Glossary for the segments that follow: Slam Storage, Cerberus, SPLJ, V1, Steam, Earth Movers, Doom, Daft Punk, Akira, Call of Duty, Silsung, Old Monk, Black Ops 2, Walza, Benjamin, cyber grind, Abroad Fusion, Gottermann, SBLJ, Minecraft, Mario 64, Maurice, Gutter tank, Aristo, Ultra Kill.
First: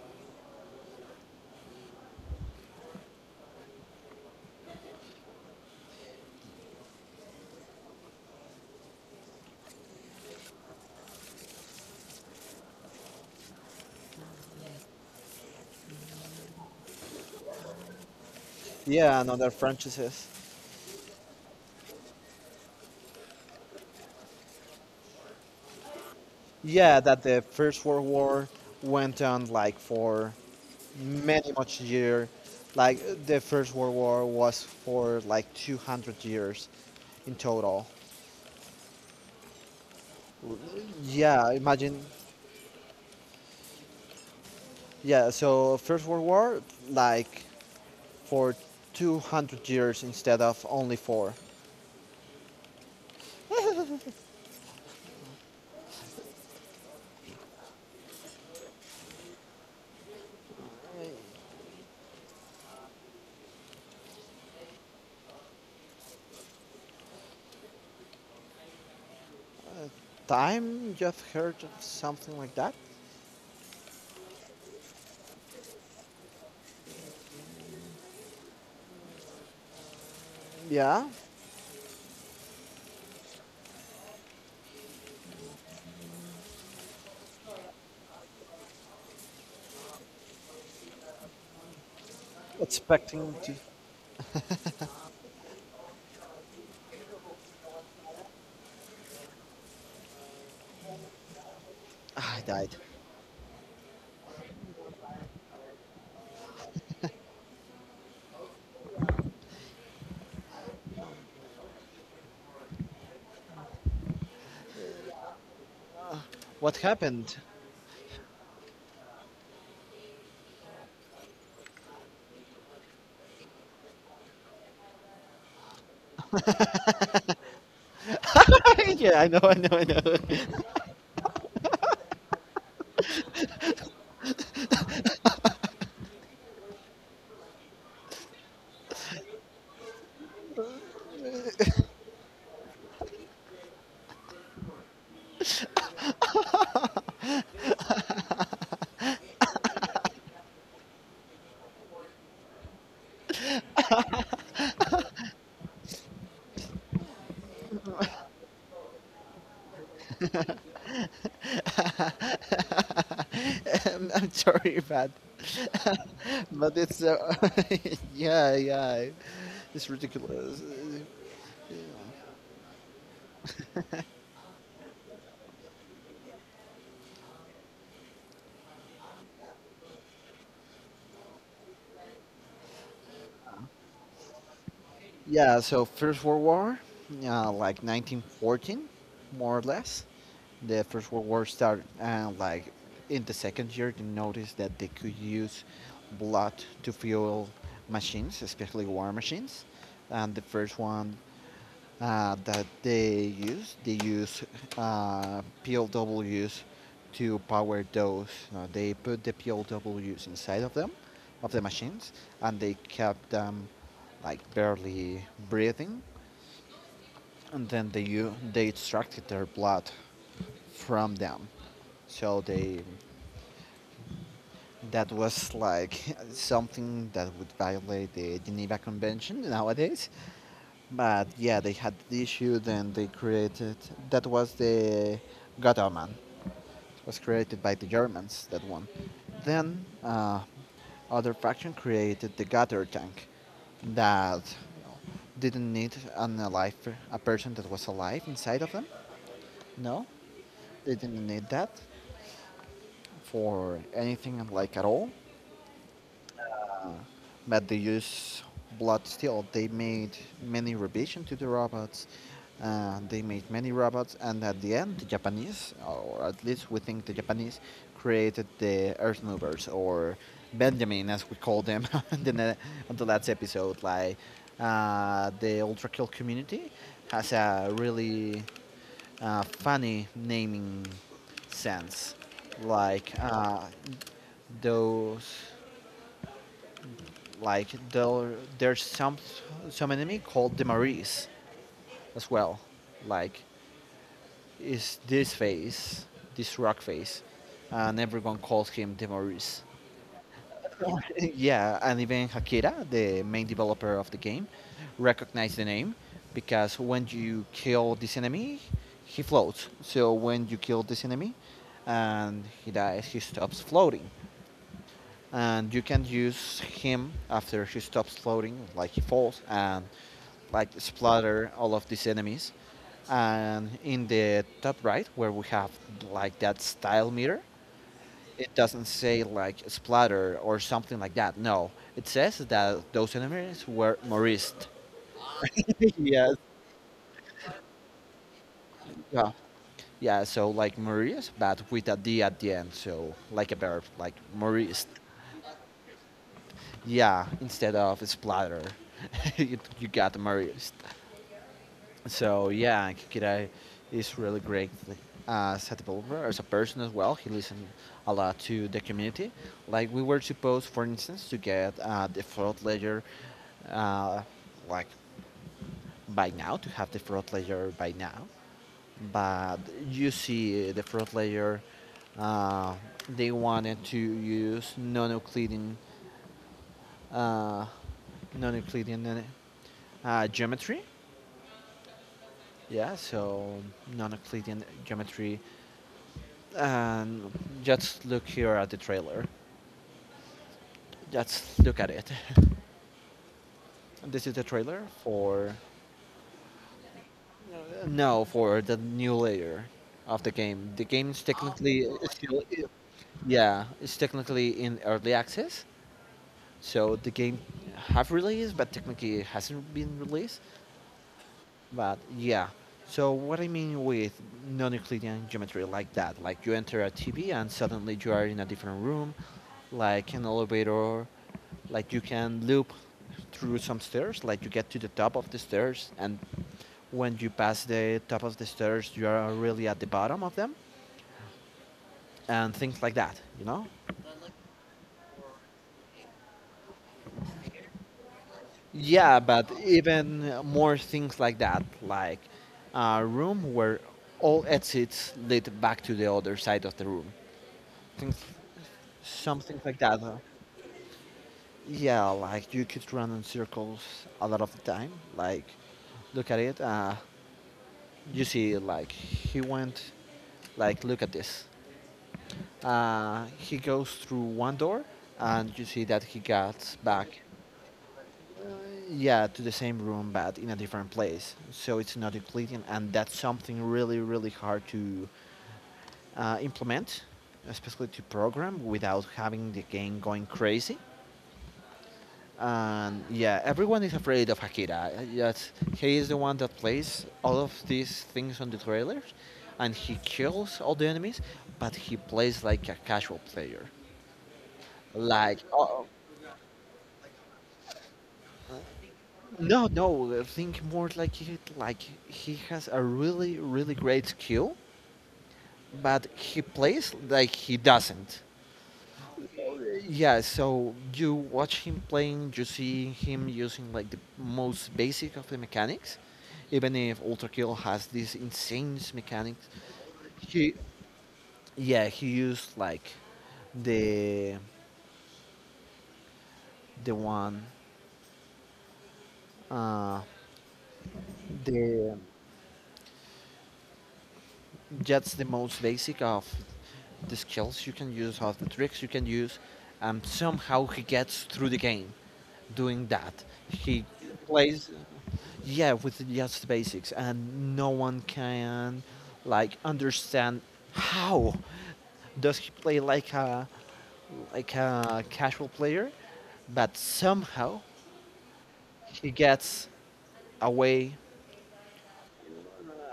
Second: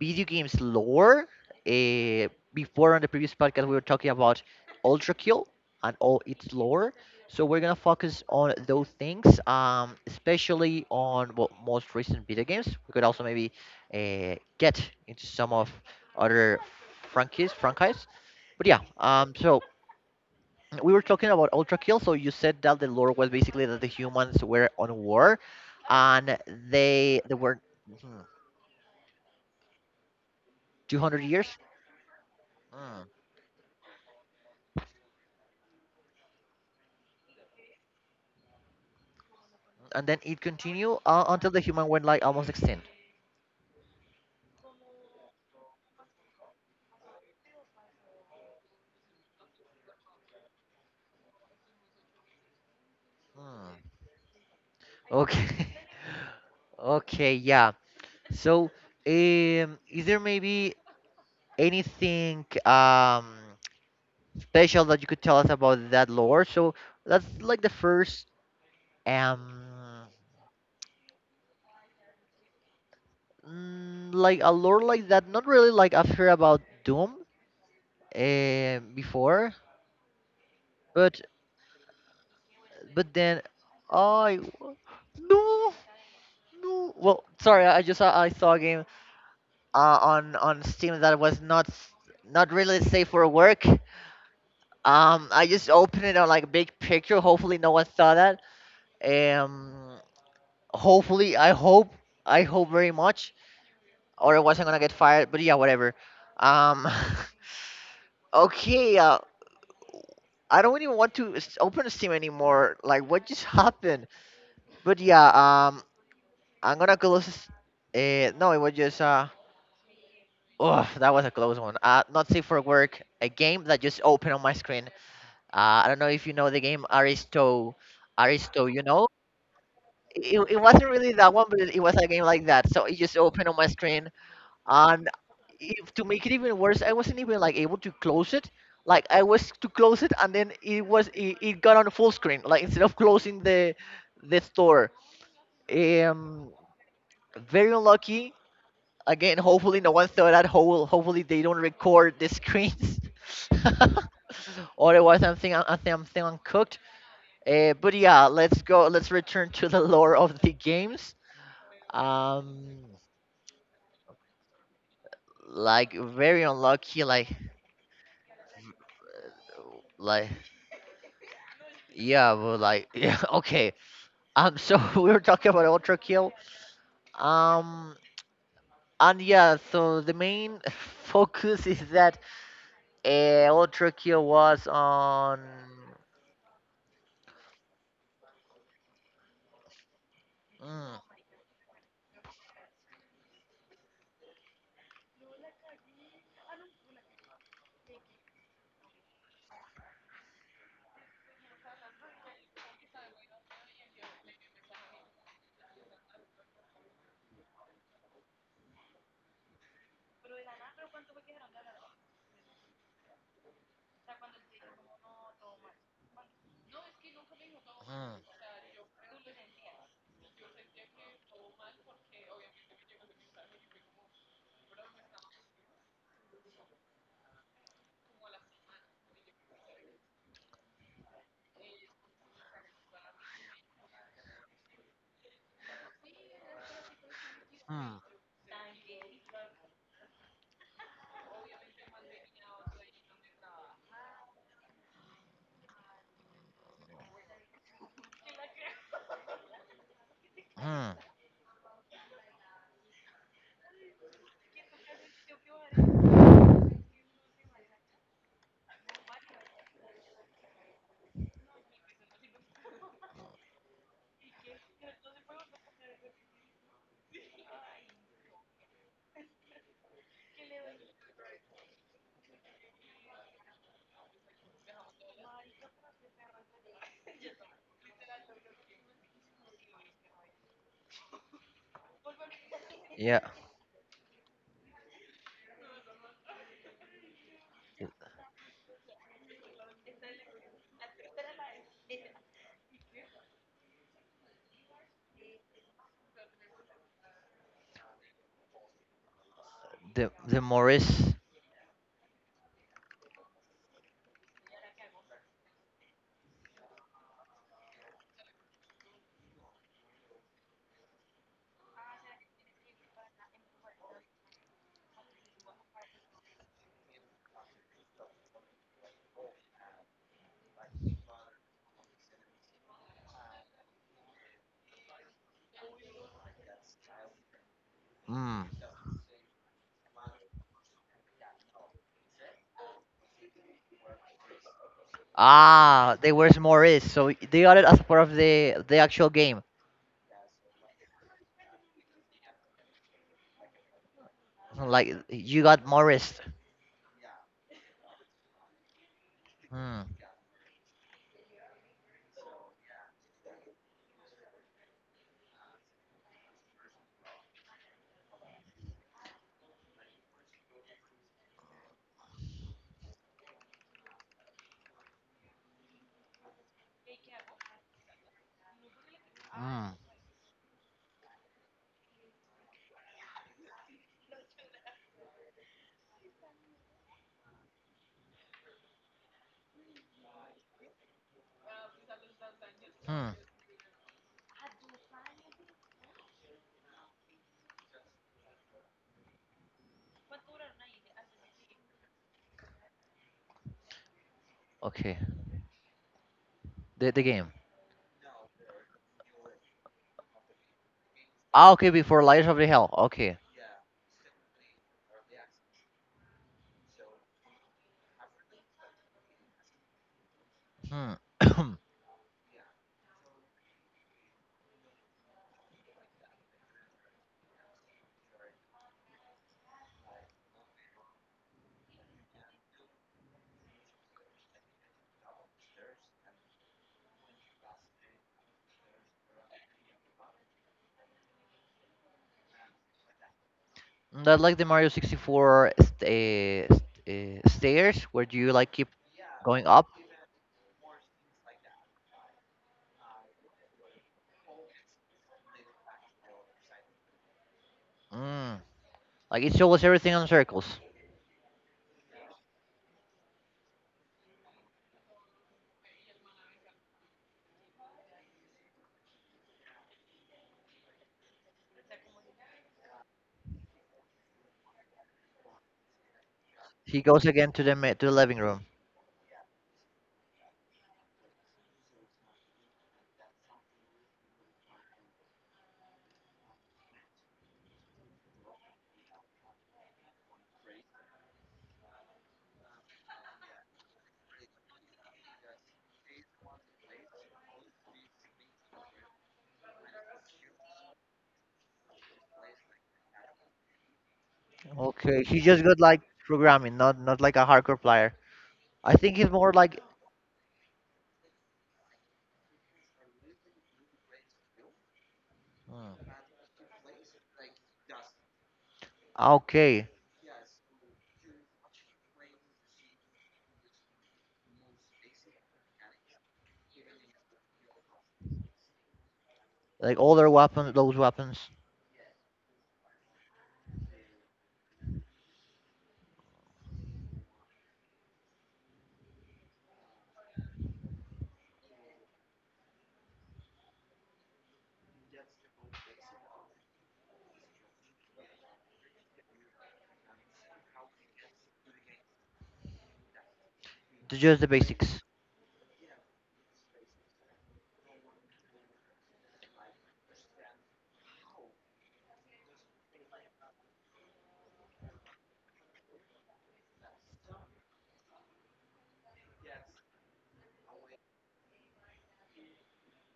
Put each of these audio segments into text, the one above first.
video games lore. Before on the previous podcast, we were talking about Ultra Kill and all its lore. So we're gonna focus on those things, especially on what most recent video games. We could also maybe get into some of other franchises, franchise. But yeah, Yeah, and other so franchises. we were talking about Ultra Kill. So you said that the lore was basically that the humans were on war, and Yeah, they that they the were, First World mhm, War went on like for 200 many years. much year Hmm. Like the First World War was for like 200 years in total. And then it continued until Yeah, the human imagine. went like almost extinct. Yeah, so First World War like for 200 years instead of only four. Hmm. Okay. Okay, yeah. So, is there maybe anything special that you could tell us about that lore? So that's like the first um Time you've heard of something like that? Like a lore like that. Not really, like I've heard about Doom before, Yeah, but then I, no, no. Well, sorry, I just, I saw a game on Steam that was not really safe for expecting to. work. I just opened it on like a big picture. Hopefully, no one saw that. Um, hopefully, I hope Ah, I I hope died. very much, or I wasn't gonna get fired. But yeah, whatever. Um, okay. I don't even want to open Steam anymore. Like, what just happened? But yeah. Um, I'm What gonna close. happened? No, it was just. Oh, that was a close one. Not safe for work. A game that just opened on my screen. I don't know if you know the game Aristo. Aristo, you know? Yeah, I know, I know, I know. It wasn't really that one, but it was a game like that. So it just opened on my screen. And if, to make it even worse, I wasn't even like able to close it. Like I was to close it, and then it got on full screen. Like instead of closing the store, um, very unlucky. Again, hopefully no one saw that. Hopefully they don't record the screens. Otherwise, I think I'm still uncooked. But yeah, let's go. Let's return to the lore of the games. Um, I'm sorry, but like very but it's unlucky. uh, Like, yeah, yeah, it's like ridiculous. yeah, but like yeah. Okay. So we were talking about Ultra Kill. Um, and yeah, so the main focus is that Ultra Kill was on. Yeah, so First World War, like 1914, more or less. The Mm, First World War started like in the second year. They noticed that they could use blood to fuel machines, especially war machines. And the first one that they use. They use PLWs to power those. They put the PLWs inside of them, of the machines, and they kept them like barely breathing. And then they mm, u- they extracted their blood from them. So they that was like something that would violate the Geneva Convention nowadays. But yeah, they had the issue. Then they created that was the Gottermann, was created by the mm, Germans. That one. Then other faction created the Gutter tank that didn't need an alive a person that was alive inside of them. No, they mm. didn't need that for anything like at all. But they use blood steel. They made many revisions to the robots. They made many robots, and at the end, the Japanese, or at least we think the Japanese, created the Earth Movers or Benjamin, as we call them, in on the last episode. Like the Ultra Kill community has a really funny naming sense, like Yeah, those like there's some enemy called the Maris as well. Like is this face, this rock face, and everyone calls him the Maris. the Morris. Yeah, and even Hakira, the main developer of the game, recognized the name because when you kill this enemy, he floats. So when you kill this enemy and he dies, he stops floating. And you can use him after he stops floating, like he falls, and like splatter all of these enemies. And in the top right, where we have like that style meter, Mm. it doesn't say like splatter or something like that. No, it says that those enemies were Maurice. Ah, they were Yes. Morris, so they got it as part of the actual Yeah. game. Yeah. So like Maurice, but with a D at the end. So like a verb, like Maurice. Like you got Morris. Yeah. Instead of splatter, Hmm. you got Maurice. So yeah, Kikira is really great as a developer, as a person as well. He listens a lot to the community. Like we were supposed, for instance, to get the fraud ledger, uh, like by now, to have the fraud ledger by now. But Hmm. you see, the fraud ledger, uh, they wanted to use uh, non-Euclidean geometry. Yeah, Hmm. so non-Euclidean geometry. And just look here at the trailer. Just look at it. This is the trailer Okay. for The game. no for the new layer of the game. The game is Ah, okay. technically Before it's Lights of still the Hell. Okay. yeah it's technically in early access. So the game have released, but technically it hasn't been released. Hmm. But yeah. So what I mean with non-Euclidean geometry like that, like you enter a TV and suddenly you are in a different room, like an elevator, like you can loop through some stairs, like you get to the top of the stairs, and when you pass the top of the stairs you are really at the bottom of them, and things like that, you know. That, like the Mario 64 uh, st- stairs where you like keep Yeah, going but up. even more things like that. Like a room where all exits lead back to the other side of the room. Things Mm. Like it Some shows things like everything that, on circles. yeah, like you could run in circles a lot of the time. Like look at it, you see like he went, like look at this. He goes through one door, and you see that he got He goes back, again to the to the living room. uh, yeah, to the same room but in a different place. So it's not Euclidean, and that's something really, really hard to implement, especially to program without having the game going crazy. And yeah, everyone is afraid of Akira. Yes, he is the one that plays all of these things on the trailers, and he kills all the enemies, but he plays like a casual player. Okay, he Like, just got like oh, programming, not like a hardcore player. I think he's more like. no, no. Think more like he has a really, really great skill, Mm. but he plays like he doesn't. Okay, Yeah. So you watch him playing, you see him using like the most basic of the mechanics, even if Ultra Kill has these insane mechanics. like older weapons, He, those weapons, yeah, he used like the the one, uh, the that's the most basic of the skills you can use, of the tricks you can use, and somehow he gets through the game doing that. Just the plays, basics. yeah, with just the basics, and no one can like understand how does he play like a casual player, but somehow he gets away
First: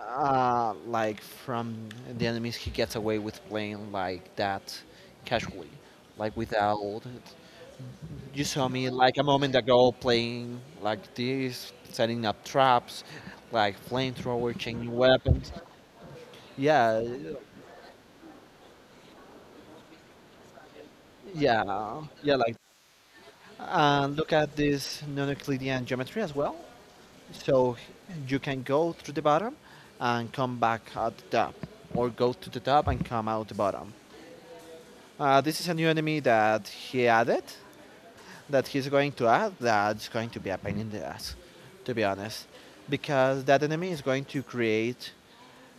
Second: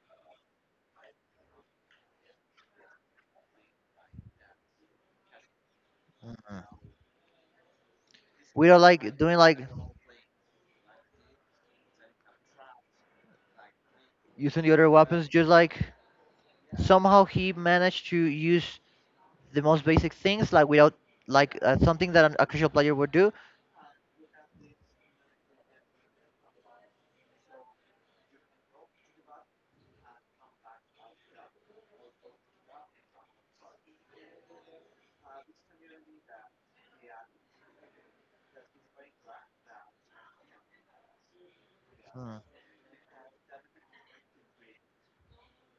like from the enemies, he gets away with playing like that casually, like Mm-mm. without, you saw We are me like like a doing moment like ago playing like this, setting up traps like flamethrower, using the other changing weapons, just weapons. like yeah somehow he managed to use the most basic things, like without like something that yeah, a like casual player would do. Look at this non-euclidean geometry as well. So you can go through the bottom and come back at the top, or go to the top and come out the bottom. This is a new enemy that he added, that he's going to add, that's going to be a pain in the ass, to be Mm, honest. Because that enemy is going to create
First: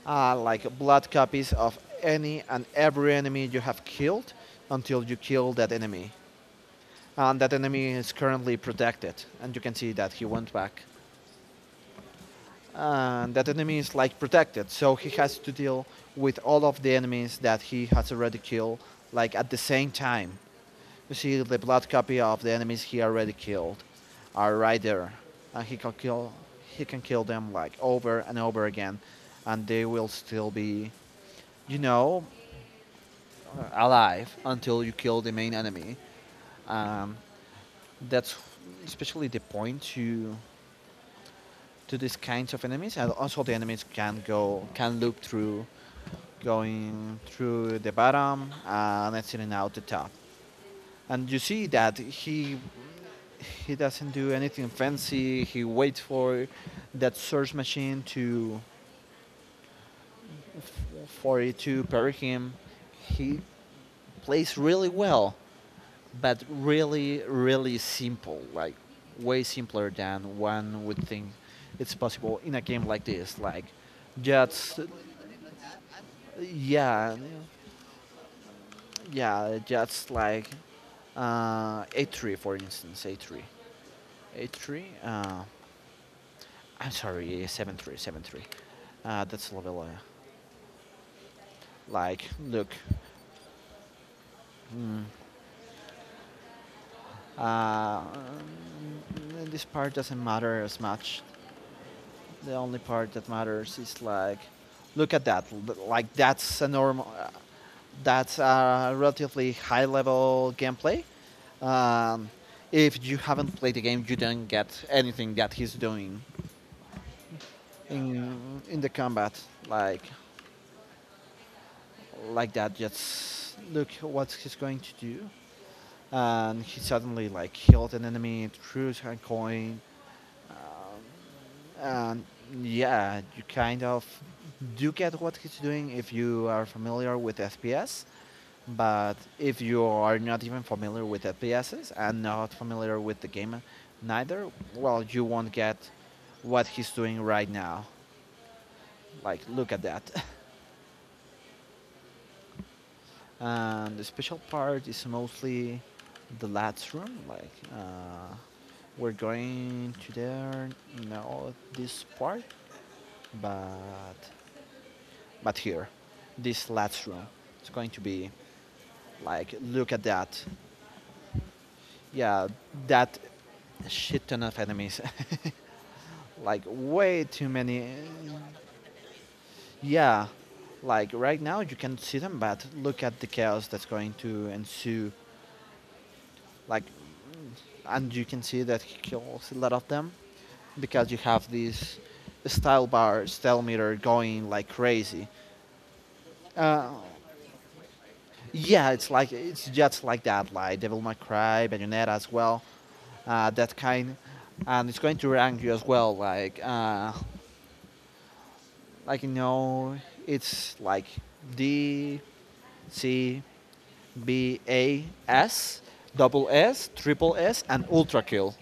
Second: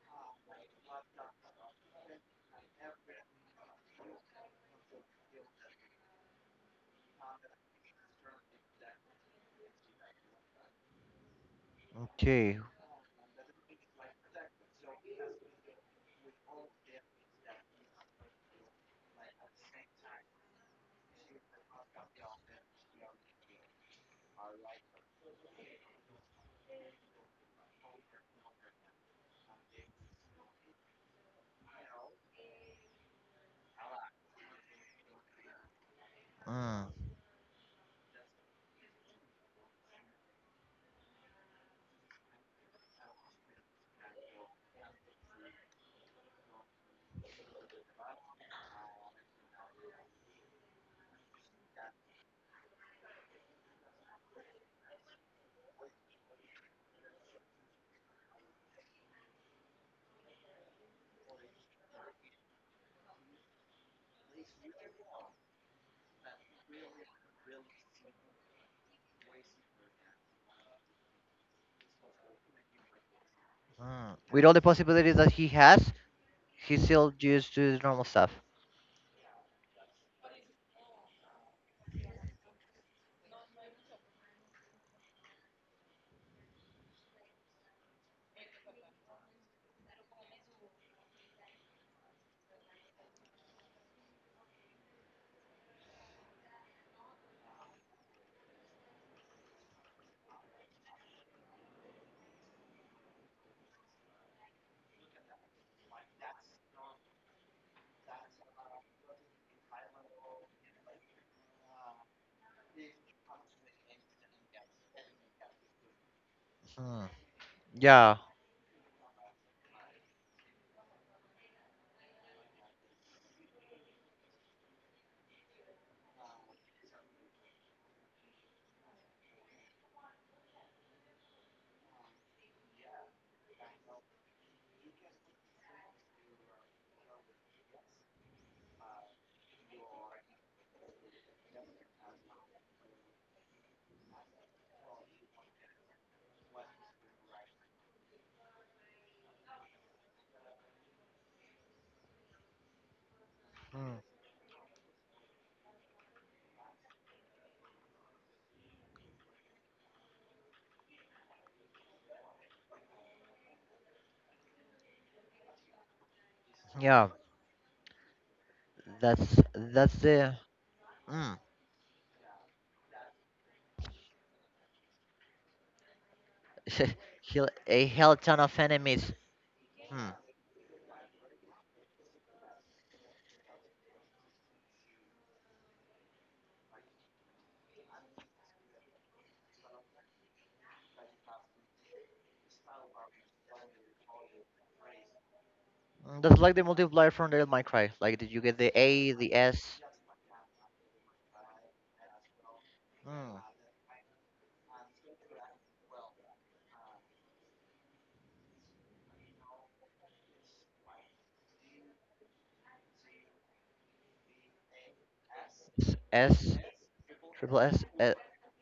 like blood copies of any and every enemy you have killed until you kill that enemy. And that enemy is currently protected, and you can see that he went back. okay. And that enemy is like protected, so he has to deal with all of the enemies that he has already killed, like at the same time. You see the blood copy of the enemies he already killed are right there, and he can kill them like over and over again, and they will still be, you know, alive until you kill the main enemy. Mm, Um, that's especially the point to these kinds of enemies, and also the enemies can go can loop through, going through the bottom and exiting out the top. And you see that he doesn't do anything fancy. He waits for that search machine to for it to parry him. He plays really well, but really, really simple. Like way simpler than one would think it's possible in a game like this. Like mm. With all the just possibilities that he has, he still yeah, used to his normal stuff. yeah, just like uh, A3 for instance, A3, A3. I'm sorry, 7-3. That's Lavella. Like, look, uh, mm, this part doesn't matter as much. The only part that matters is like, look at that. Like that's a normal, that's a relatively high level gameplay. Um, if you haven't played the game, you don't get anything that he's doing Mm, yeah. In the combat. Like like that. Just look what he's going to do. And he suddenly like killed an enemy, threw a coin. Um, yeah, you kind of do get what he's doing if you are familiar with FPS, but if you are not even familiar with FPSs and not familiar with the game neither, well, you won't get what he's doing right now. Like, look at that. And Mm, the special part is mostly the lads room. Like, we're going to there, no, this part, but But here, this last yeah. room, it's going to be like, look That's at The. that. Mm. Yeah, that shit ton of enemies. Like, way he, too a many. hell ton of enemies. Hmm. Yeah, like right now you can see them, but look at the chaos that's going to ensue. Like, and you can see that he kills a lot of them because you have these style bar, style meter going like crazy. Mm, that's like the Uh, multiplier from the Minecraft. Like, did you get the yeah, it's A, like the it's S, just like that, like Devil May Cry, Bayonetta as well. mm. Uh, that kind, and it's going to rank you as well. Like you know, it's like D, C, B, A, S, S, double S, S, triple triple S, S? and ultra kill.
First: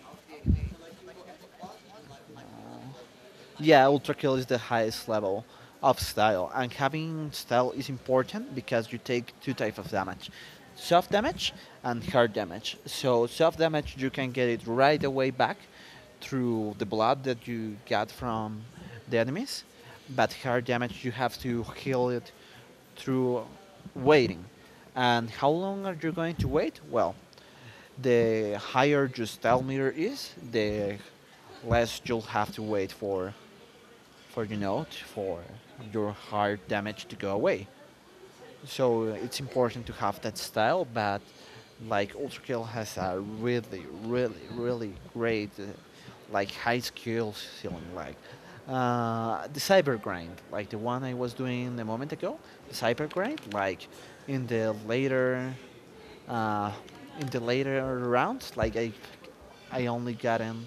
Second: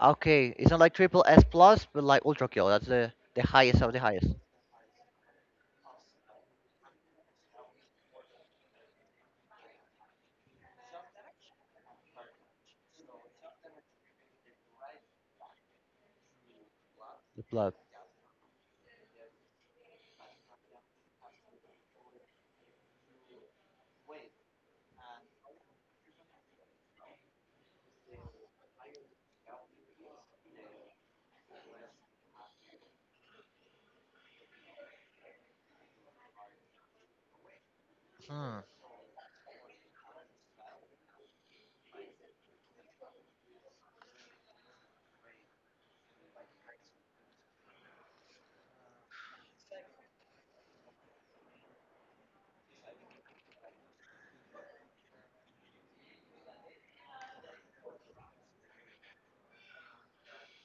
Okay, it's not like triple S plus, but like ultra kill. That's the highest Yeah, of the ultra highest. kill is the highest level of style, and having style is important because you take two types of damage: soft damage and hard damage. So soft damage you can get it right away back through the blood The that blood. you got from the enemies, but hard damage you have to heal it through waiting. And how long are you going to wait? Well, the higher your style meter is, the less you'll have to wait for for your hard damage to go away. Hmm. So it's important to have that style, but like Ultra Kill has a really, really, really great, like high skill ceiling. Like the cyber grind, like the one I was doing a moment ago, the cyber grind, like in the later, uh, in the later rounds, like I only gotten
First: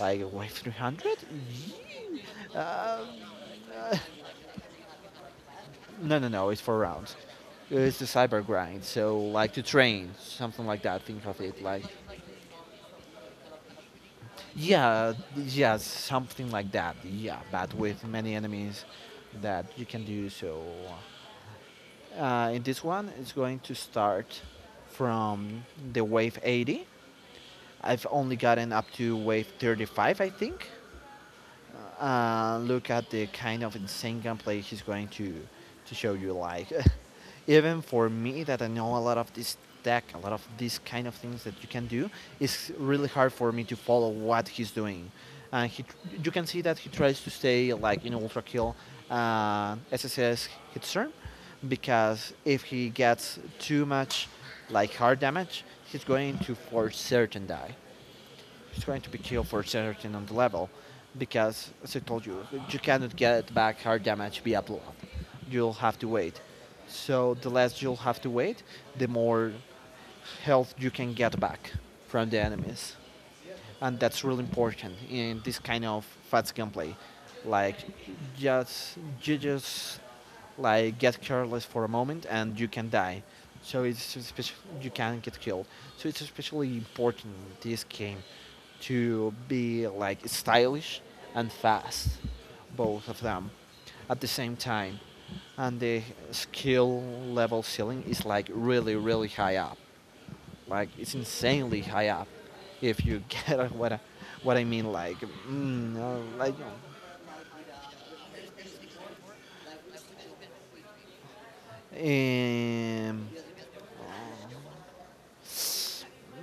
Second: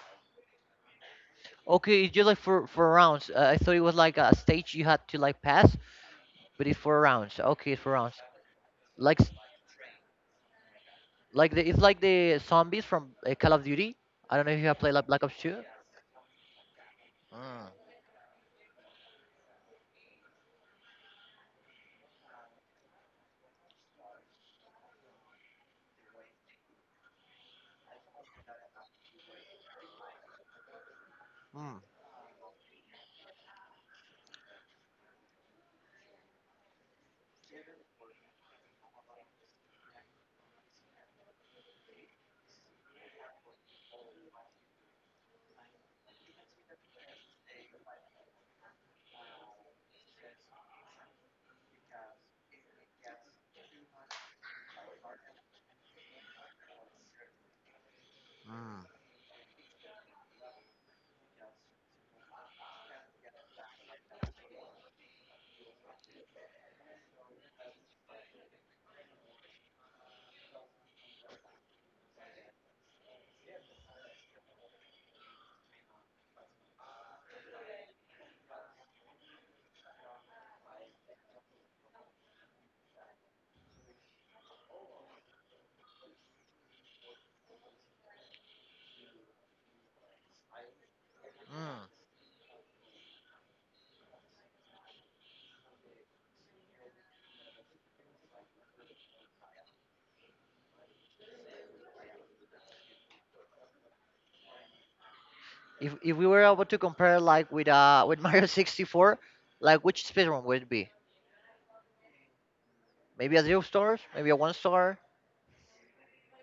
like wave 300. Okay, it's just like for rounds. I thought it was like a stage you had to like pass, No, no, no. It's but four it's for rounds. rounds. Okay, it's for It's the rounds. cyber grind. So Like like to train, something like that. Think of like it it's like, like the zombies from Call of Duty. I don't know if you have played like Yeah, Black Ops 2. yeah, something like that. Yeah, Mm. but with many enemies that you can do. So in this one, it's going to start from the wave 80. I've only gotten up to wave 35, I think. Mm. Look at the kind of insane gameplay he's going to show you. Like, even for me, that I know a lot of this deck, a lot of these kind of things that you can do, it's really hard for me to follow what he's doing. And he, you can see that he tries to stay like in ultra kill SSS hit turn, because if he gets too much like hard damage, he's going to for certain die. It's Mm. going to be killed for certain on the level, because as I told you, you cannot get back hard damage via blood. You'll have to wait. So the less you'll have to wait, the more health you can get back from the enemies, and that's really important in this kind of fast gameplay. Like, just you just like get careless for a moment and you can die. So it's you can get killed. So it's especially important in this game to be like stylish and Mm. fast, both of them, at the same time. And the skill level ceiling is like really really high up. Like it's insanely high up, if you get what I mean. Like, mm, If uh, we were like um, able to compare like with with Mario 64, like which speedrun would it be? Maybe a zero stars, maybe a one star,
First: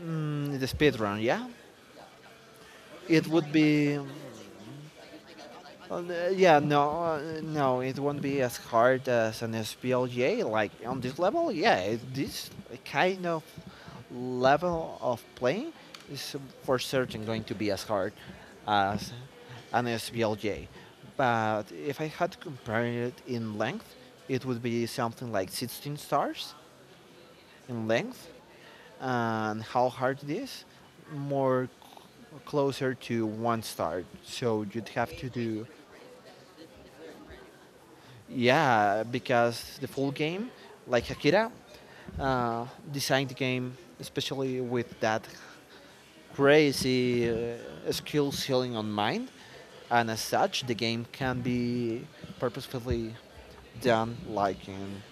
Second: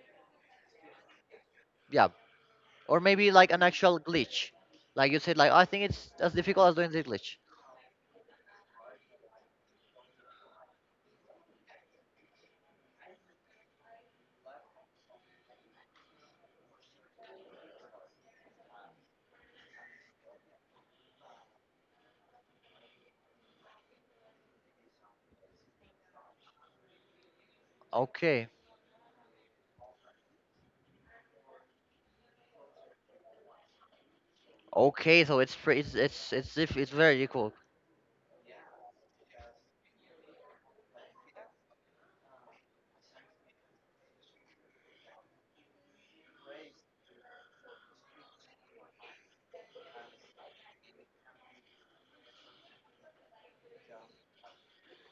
the speed run, yeah. yeah, or It maybe like would an be, actual glitch, like you said, like, "Oh, I think it's as yeah, difficult as doing the glitch." No, it won't be as hard as an SPLJ. Like on this level, yeah, it, this kind of level of play is for certain going to be as hard as an SBLJ. But if I had to compare it in length, it would be something like 16 stars in length, Okay, and how hard it is, more closer to one star. So you'd have okay, to so do, it's very equal. yeah, because the full game, like Akira, designed the game especially with that crazy skill ceiling on mine, and as such, the game can be purposefully done like in,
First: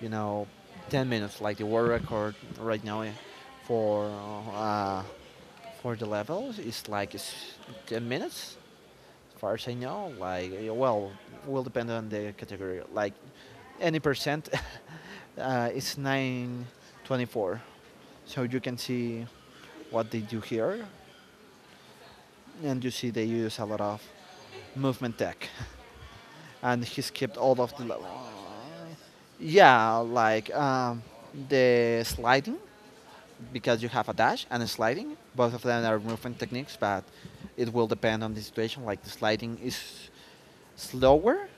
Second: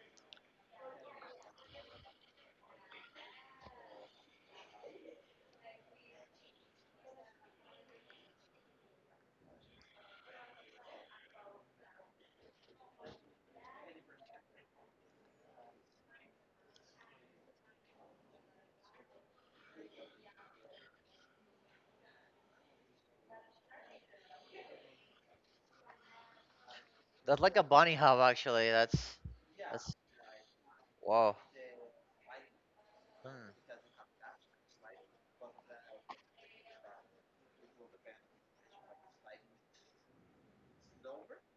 you know, 10 minutes. Like the world record right now eh, for uh, for the level is like 10 minutes. As far as I know, like eh, well, will depend on the category. Like any percent, it's 924. So you can see what they do here and you see they use a lot of movement tech, and he's kept That's like all a of the bunny level. hub, actually. That's Yeah, Wow. the sliding, Hmm. because you have a dash and a sliding. Both of them are movement techniques, but it will depend on the situation. Like the sliding is slower,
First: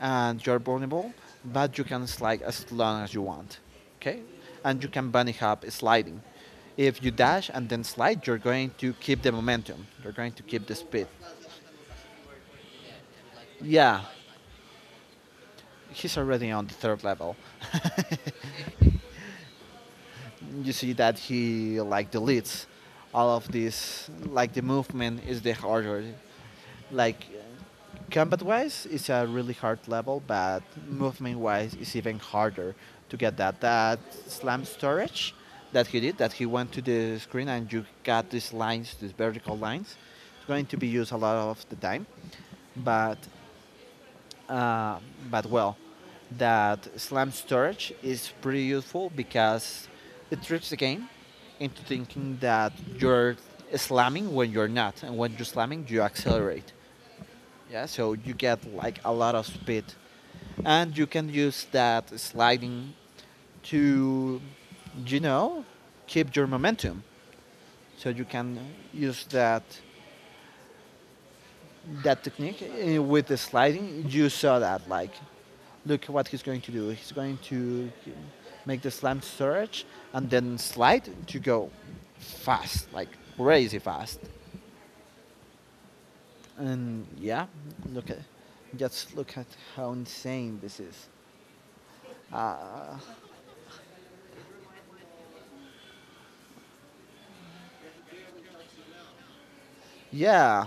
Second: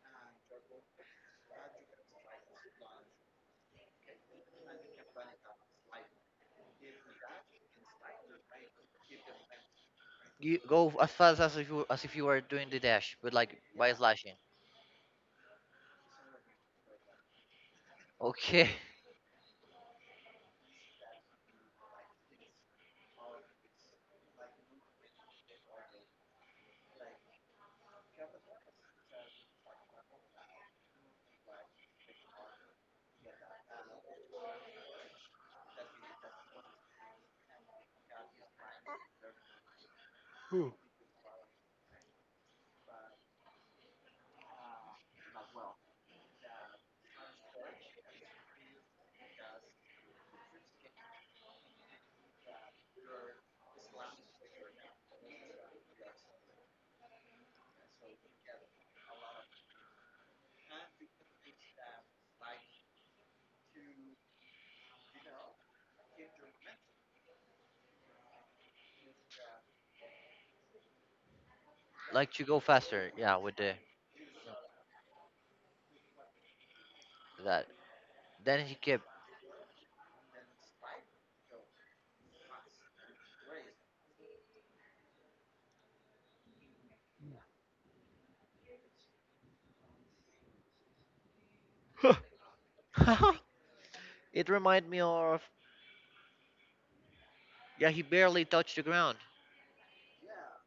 and you're vulnerable, but you can slide as long as you want. Okay, and you can bunny hop sliding. If you dash and then slide, you're going to keep the momentum. You're going to You keep the go speed. as fast as if you were doing the dash, but like by Yeah, slashing. he's already on the third level. Okay, You see that he like deletes all of this. Like the movement is the harder. Like combat wise, it's a really hard level, but movement wise, it's even harder to get that. Slam storage that he did, that he went to the screen and you got these lines, these vertical lines, it's going to be used a lot of the time. But uh, well, that Slam Storage is pretty useful because it tricks the game into thinking that you're slamming when you're not, and when you're slamming, you accelerate. Yeah, so you get like a lot of speed, and you can use that sliding to, you know, keep your momentum. So you can use that like to go technique faster, with yeah, the with the sliding. You saw that like look what he's going to do. He's going that. to Then he make the kept. slam surge and then slide to go fast, like crazy fast. And yeah, look at just look at how insane this is. Uh, It reminded me of, yeah, he barely touched the ground. yeah,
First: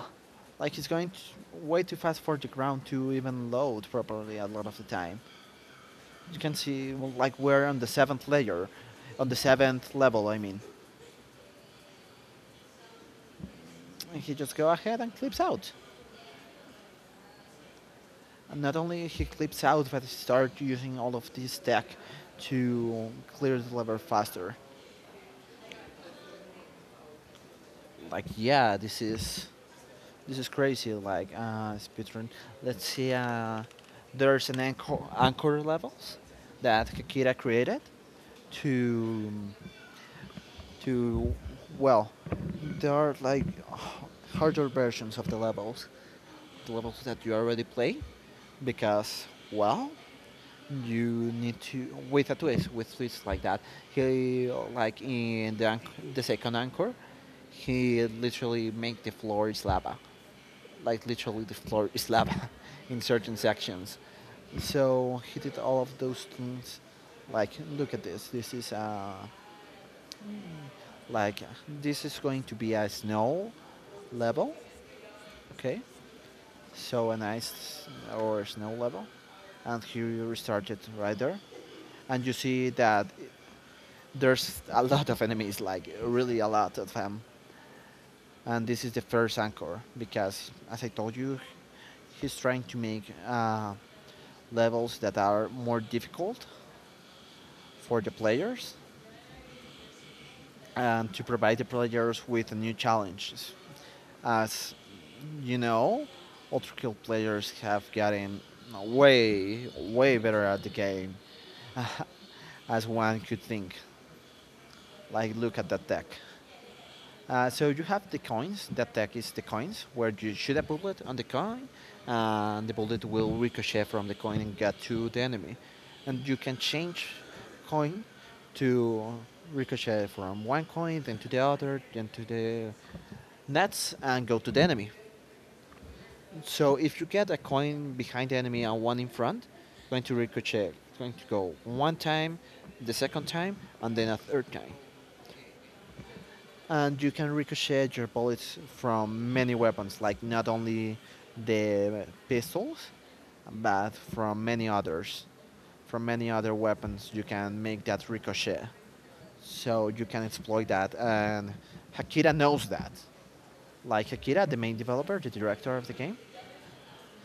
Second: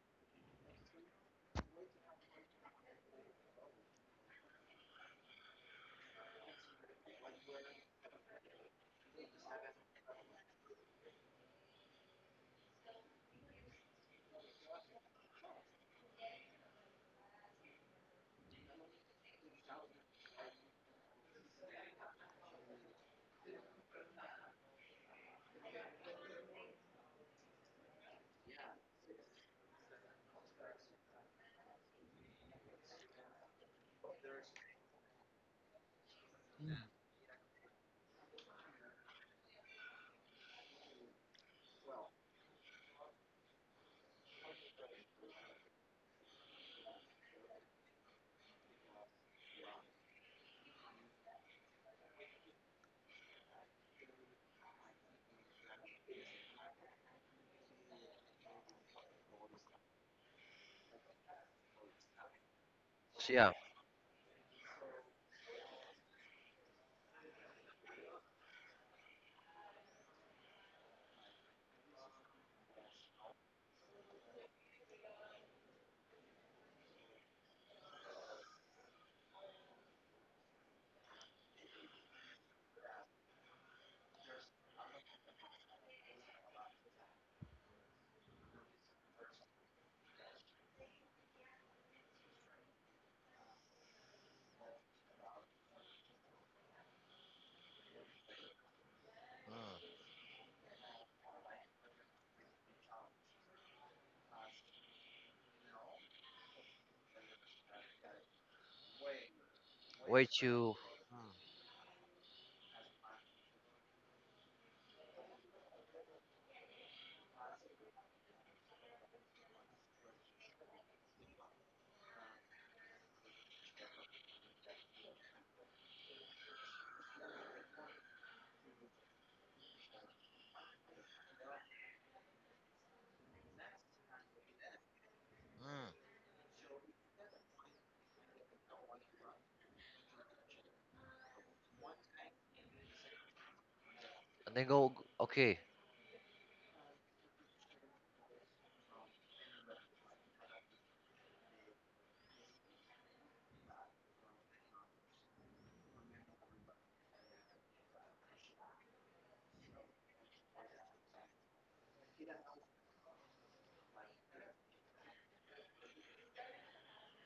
like he's going t way too fast for the ground to even load properly a lot of the time. You can see well, like we're on the seventh layer, on the seventh level, I mean. And he just go ahead and clips out. And not only he clips out, but he starts using all of this tech to clear the level faster. Like, yeah, this is crazy. Like, speedrun. Let's see. There's an anchor, anchor levels that Kakira created to to well, there are like harder versions of the levels that you already play, because well, you need to with a twist with twists like that. He like in the, anch- The second anchor, he literally make the floor is lava, like literally the floor is lava in So certain yeah, sections. So he did all of those things, like look at this, this is like this is going to be a snow level. Okay, so a nice or snow level. And he restarted right there, and you see that there's a lot of enemies, like really a lot of them. And this is the first anchor because, as I told you, he's trying to make levels that are more difficult for the players and to provide the players with new challenges. As you know, Ultra Kill players have gotten way, way way better at the to game as one could think. Like, look at that deck. So you have the coins. The attack is the coins, where you shoot a bullet on the coin, and the bullet will ricochet from the coin and get to the enemy. And you can change coin to ricochet from one coin, then to the other, then to the nets, and go to the enemy. mm, So if you get a coin behind the enemy and one in front, going to ricochet, going to go one time, the second time, and then a third and then time. go okay. And you can ricochet your bullets from many weapons, like not only the pistols, but from many others. From many other weapons, you can make that ricochet. So you can exploit that, and Hakira knows that. Like Hakira, the main developer, the director of the game.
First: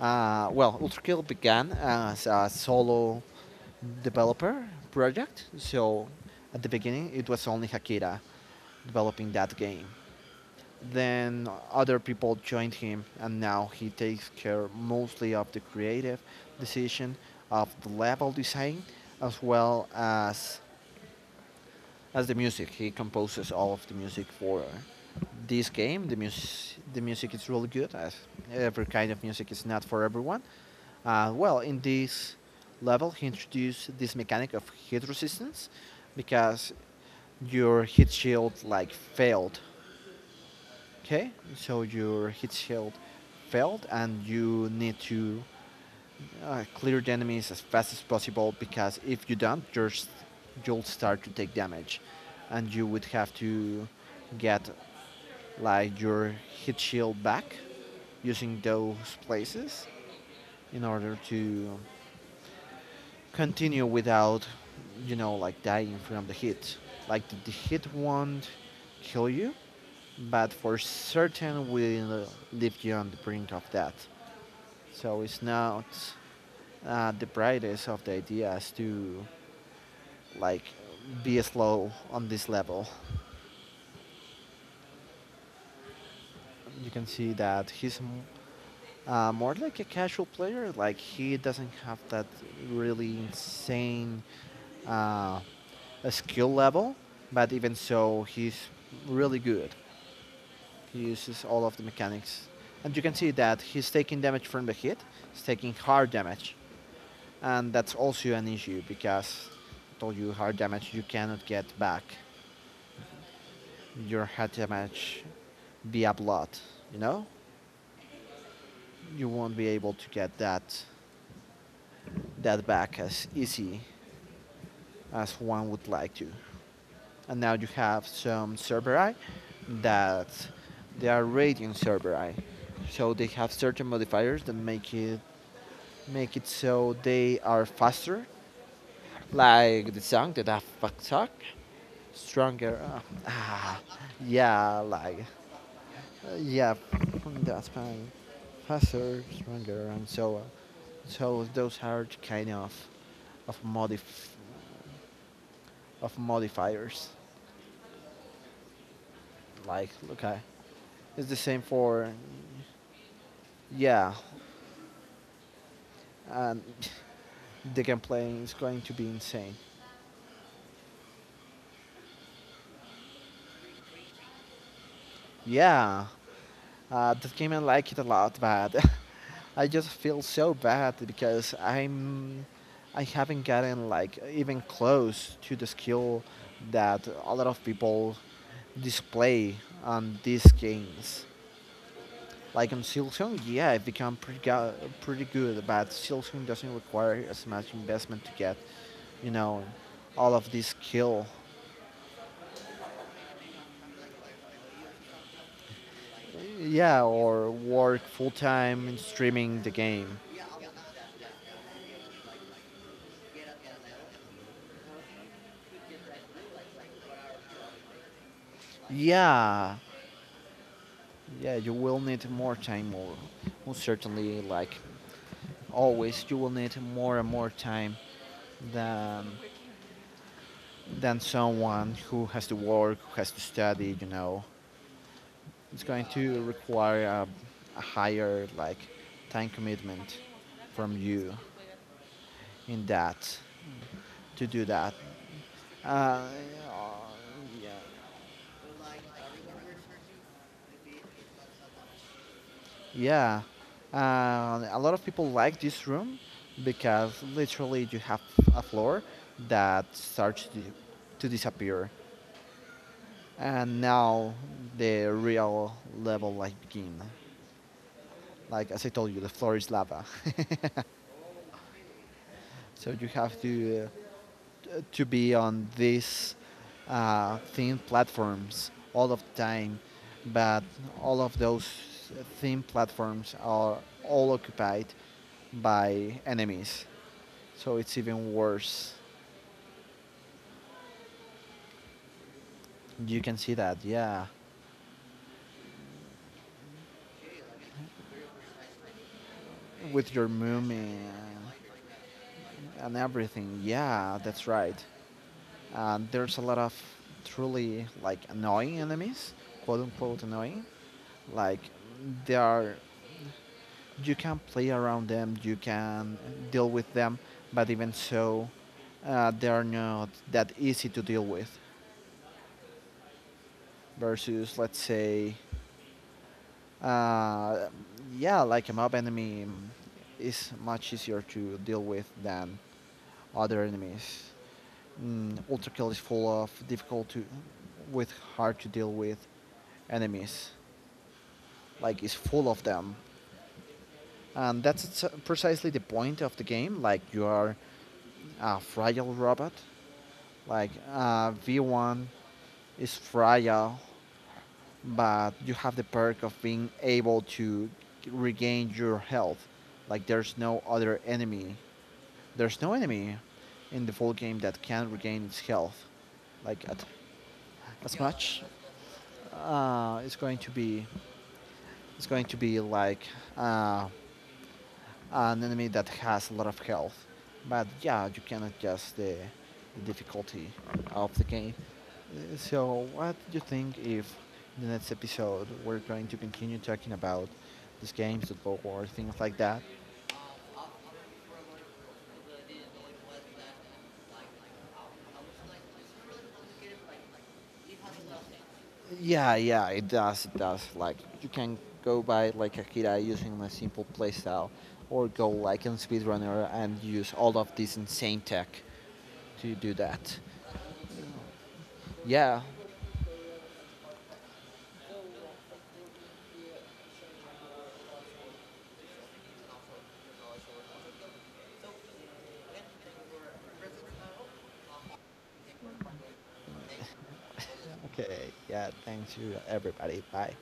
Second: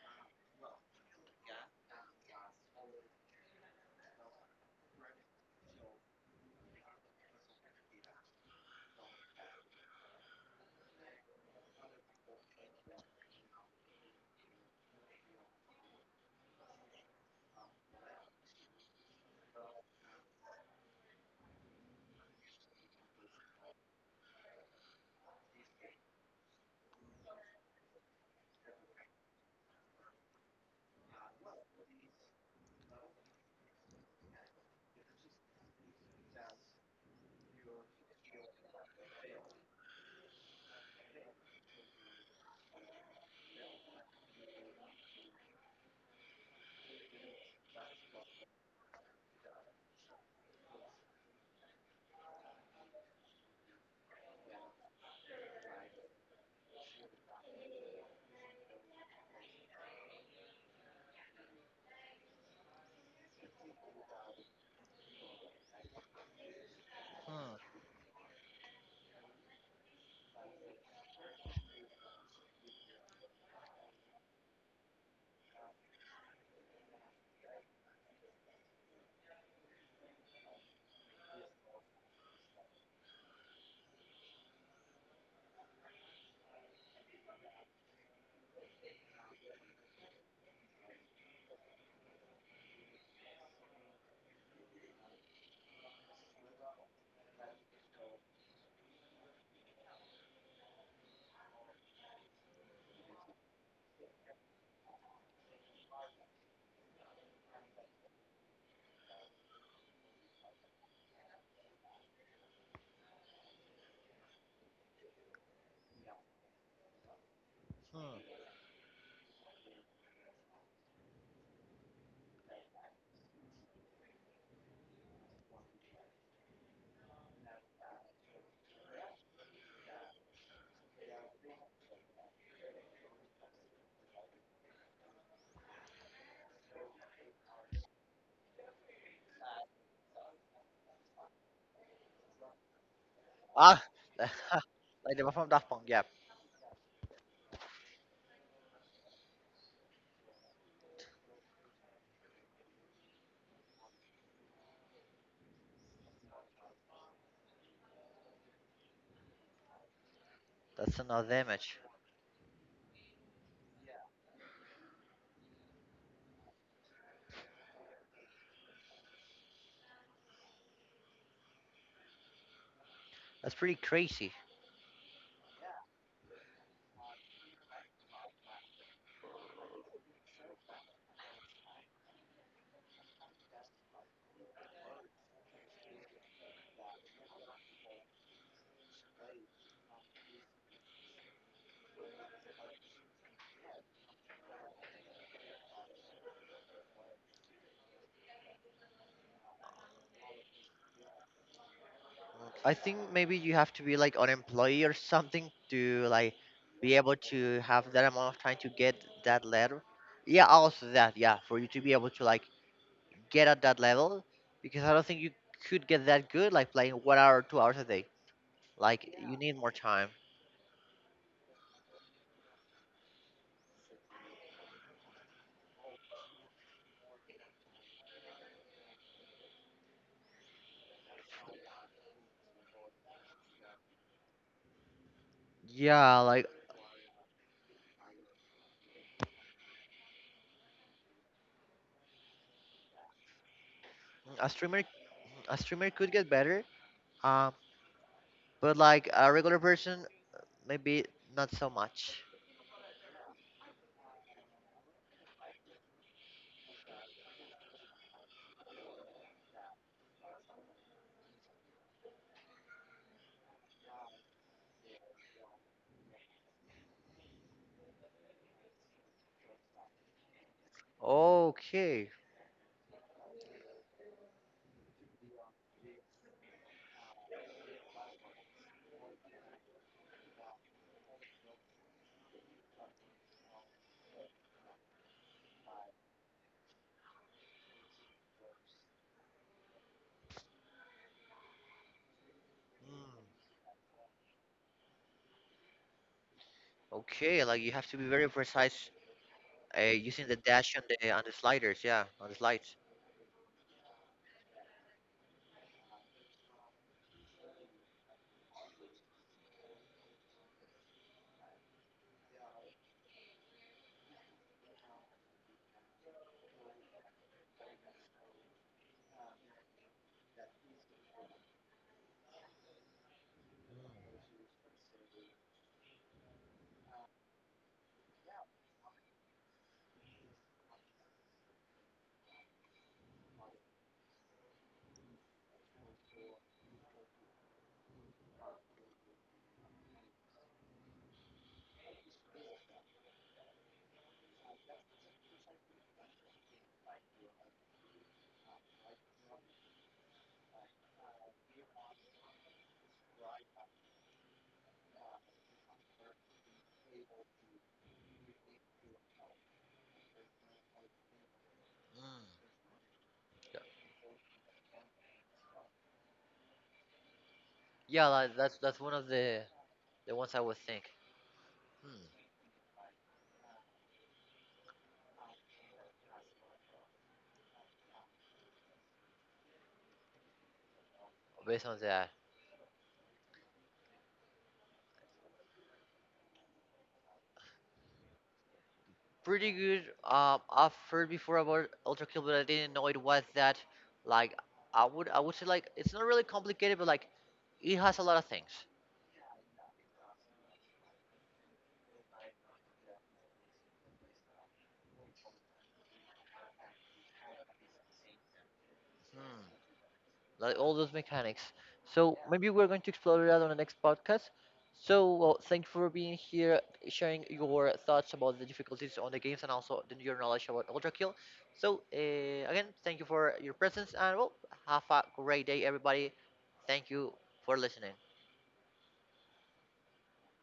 Well, Ultra Kill began as a solo developer project, so at the beginning it was only Hakira developing that game, then other people joined him, and now he takes care mostly of the creative decision, of the level design, as well as the music. He composes all of the music for this game. The music is really good. As every kind of music is not for everyone. Well, in this level, he introduced this mechanic of hit resistance because your hit shield like failed. Okay, so your hit shield failed, and you need to clear the enemies as fast as possible, because if you don't, you'll start to take damage, and you would have to get like your hit shield back using those places in order to continue without, you know, like dying from the hit. Like the Hmm, hit won't kill you, but for certain we live beyond the brink of that. So it's not the brightest of the ideas to like be slow on this level. You can see that he's more like a casual player. Like he doesn't have that really insane uh, skill level, but even so, he's really good. He uses all of the mechanics. And you can see that he's taking damage from the hit, he's taking hard damage. And that's also an issue because I told you hard damage you cannot get back. Your hard damage via blood, you know? hmm. You won't be able to get that back as easy as one would like to. And now you have some Cerberi that they are radiant Cerberi. So they have certain modifiers that make it so they are faster, like the song, the Daft Punk song, stronger. Ah, Ah, yeah, like the like one from Daft Punk. Yeah, yeah, from Daft Punk, faster, stronger, and so on. So those are kind of modif of modifiers. Like okay, that's it's another the same image. for yeah, and the gameplay is going to be insane. That's pretty crazy. Yeah. That game I like it a lot, but I just feel so bad because I'm I haven't gotten like even close to the skill that a lot of people display on these games. Like on Silsung, yeah, I've become pretty go- pretty good, but Silsung doesn't require as much investment to get, you know, all of this skill. I think maybe you have to be like an employee or something to like be Yeah, able to or have work that full amount of time to time get in that streaming the letter. game. Yeah, also that. Yeah, for you to be able to like get at that level because I don't think you could get that good like playing one hour, 2 hours a day. Like you need more Yeah, time. Yeah, you will need more time, or most certainly, like always, you will need more and more time than someone who has to work, who has to study. You know, it's going Yeah, to like require a higher like time commitment from you in that to a do streamer, that. a streamer could Uh, get better. Um, yeah, but like a regular person, maybe not so much. Yeah, a lot of people like this room because literally you have a floor that starts to disappear, and now the real level like begin. Like as I told you, the floor is lava, Okay. so you have to be on these thin platforms all of the time, but all of those thin platforms are all occupied by enemies. So it's even worse. You can Hmm. see that, yeah. Okay, like you have to be very precise With using your the dash on movement the sliders. Yeah, on the slides. and everything, yeah, that's right. There's a lot of truly like annoying enemies, quote unquote annoying. Like they are, you can play around them, you can deal with them, but even so, they are not that easy to deal with. Versus, let's say, Uh, yeah, like a mob enemy is much easier to deal with than other enemies. Ultra Kill is full of with hard to deal with enemies. Like it's full of them, and that's precisely the point of the game. Like you are a fragile robot. Like V1 is fragile but you have the perk of being able to regain your health. Like there's no other enemy. Mm. There's no enemy Yeah, in the full game that can regain its health. Like at, as yeah, like much, that's one of the uh, the it's ones going I to would think. be, it's going Hmm. to be like uh, an enemy that has a lot of health. But yeah, you can adjust the difficulty of the game. Based on that, So, what do you think if in the next episode we're going to continue talking about these games, the board war, things like pretty that? good. I've heard before about Ultra Kill, but I didn't know it was that. Like, I would say like it's not really complicated, but like it has a lot of things, Yeah, yeah, it does. It does. Like you can go by like Akira using a simple playstyle, or go like in speedrunner and use all of this insane tech hmm, to do that. like all those mechanics. So Yeah. maybe we're going to explore that on the next podcast. So well, thank you for being here, sharing your thoughts about the difficulties on the games and also your knowledge about Ultra Kill. So again, thank you for your presence and well, have a great day, everybody. Thank you for listening. Okay. Yeah. Thanks you, everybody. Bye.